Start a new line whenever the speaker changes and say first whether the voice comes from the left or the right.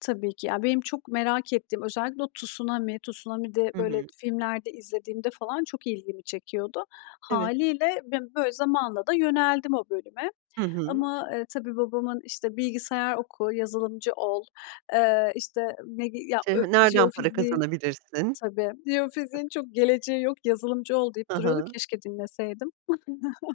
left: Tabii ki. Ya, benim çok merak ettiğim, özellikle o tsunami. Tsunami de
right: Hı
left: böyle
right: hı.
left: filmlerde izlediğimde falan çok ilgimi çekiyordu.
right: Evet.
left: Hâliyle, ben böyle zamanla da yöneldim o bölüme
right: Hı hı.
left: ama, eee, tabii, babamın, işte, "Bilgisayar oku, yazılımcı ol." Eee, işte, medi ya,
right: Şey
left: ö
right: ha Nereden para
left: jeofiziğin
right: kazanabilirsin?
left: Tabii. "Jeofiziğin çok geleceği yok, yazılımcı ol." deyip
right: Ha
left: duruyordu.
right: ha.
left: Keşke dinleseydim.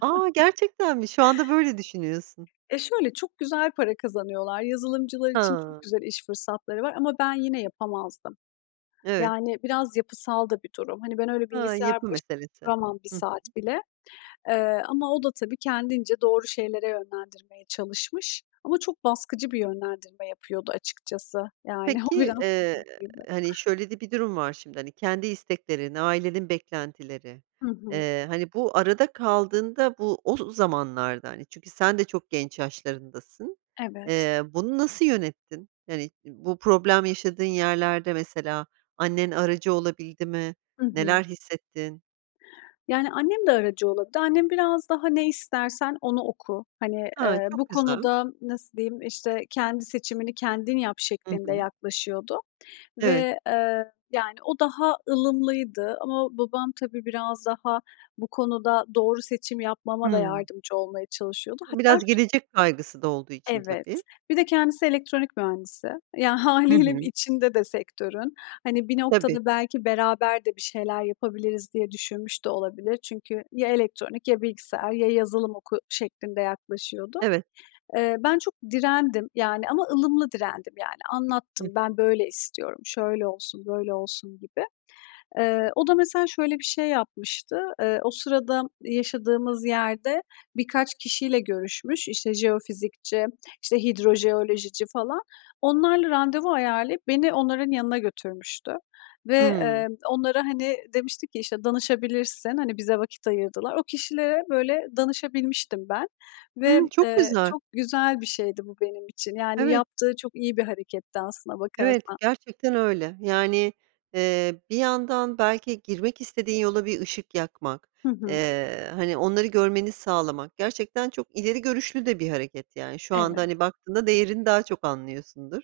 right: A! gerçekten mi? Şu anda böyle düşünüyorsun.
left: E, şöyle, çok güzel para kazanıyorlar. Yazılımcılar için çok
right: Ha!
left: güzel iş fırsatları var ama ben yine yapamazdım.
right: Evet.
left: Yani biraz yapısal da bir durum. Hani, ben öyle
right: Ha,
left: bilgisayar
right: yapı
left: baş
right: meselesi.
left: duramam 1
right: Hı hı.
left: saat bile, eee, ama o da tabii kendince doğru şeylere yönlendirmeye çalışmış ama çok baskıcı bir yönlendirme yapıyordu açıkçası. Yani o
right: Peki,
left: biraz
right: eee,
left: sıkıntıydı.
right: hani, şöyle de bir durum var şimdi, hani, kendi isteklerin, ailenin beklentileri,
left: Hı hı.
right: eee, hani, bu arada kaldığında, bu o z zamanlarda, hani, çünkü sen de çok genç yaşlarındasın.
left: Evet.
right: Eee, bunu nasıl yönettin? Yani, bu problem yaşadığın yerlerde mesela annen aracı olabildi mi,
left: Hı hı.
right: neler hissettin?
left: Yani, annem de aracı olurdu. Annem biraz daha, "Ne istersen onu oku." Hani,
right: Ha,
left: eee,
right: çok
left: bu
right: güzel.
left: konuda nasıl diyeyim, işte, "Kendi seçimini kendin yap."
right: Hı
left: şeklinde
right: hı.
left: yaklaşıyordu
right: Evet.
left: ve, eee, yani o daha ılımlıydı ama babam tabii, biraz daha bu konuda doğru seçim yapmama da
right: Hımm.
left: yardımcı olmaya çalışıyordu.
right: Hı,
left: Hatta
right: biraz
left: ş
right: gelecek kaygısı da olduğu için
left: Evet,
right: tabii.
left: bir de kendisi elektronik mühendisi. Ya,
right: Hı
left: hâliyle
right: hı.
left: içinde de sektörün. Hani, bir
right: Tabii.
left: noktada belki beraber de bir şeyler yapabiliriz diye düşünmüş de olabilir. Çünkü, "Ya elektronik ya bilgisayar ya yazılım oku." şeklinde yaklaşıyordu.
right: Evet.
left: Eee, ben çok direndim yani ama ılımlı direndim, yani.
right: Hı
left: Anlattım,
right: hı.
left: "Ben böyle istiyorum, şöyle olsun, böyle olsun." gibi. Eee, o da mesela şöyle bir şey yapmıştı. Eee, o sırada yaşadığımız yerde birkaç kişiyle görüşmüş, işte, jeofizikçi, işte, hidrojeolojici falan. Onlarla randevu ayarlayıp beni onların yanına götürmüştü ve,
right: Hımm.
left: emm, onlara, hani, demişti ki, "İşte, danışabilirsin, hani, bize vakit ayırdılar." O kişilere böyle danışabilmiştim ben ve,
right: Hımm. Çok
left: eee,
right: güzel.
left: çok güzel bir şeydi bu benim için. Yani,
right: Evet.
left: yaptığı çok iyi bir hareketti aslına
right: Evet,
left: bakarsan.
right: gerçekten öyle. Yani, eee, bir yandan belki girmek istediğin yola bir ışık yakmak,
left: Hı hı.
right: eee, hani, onları görmeni sağlamak gerçekten çok ileri görüşlü de bir hareket, yani. Şu anda,
left: Evet.
right: hani, baktığında değerini daha çok anlıyorsundur.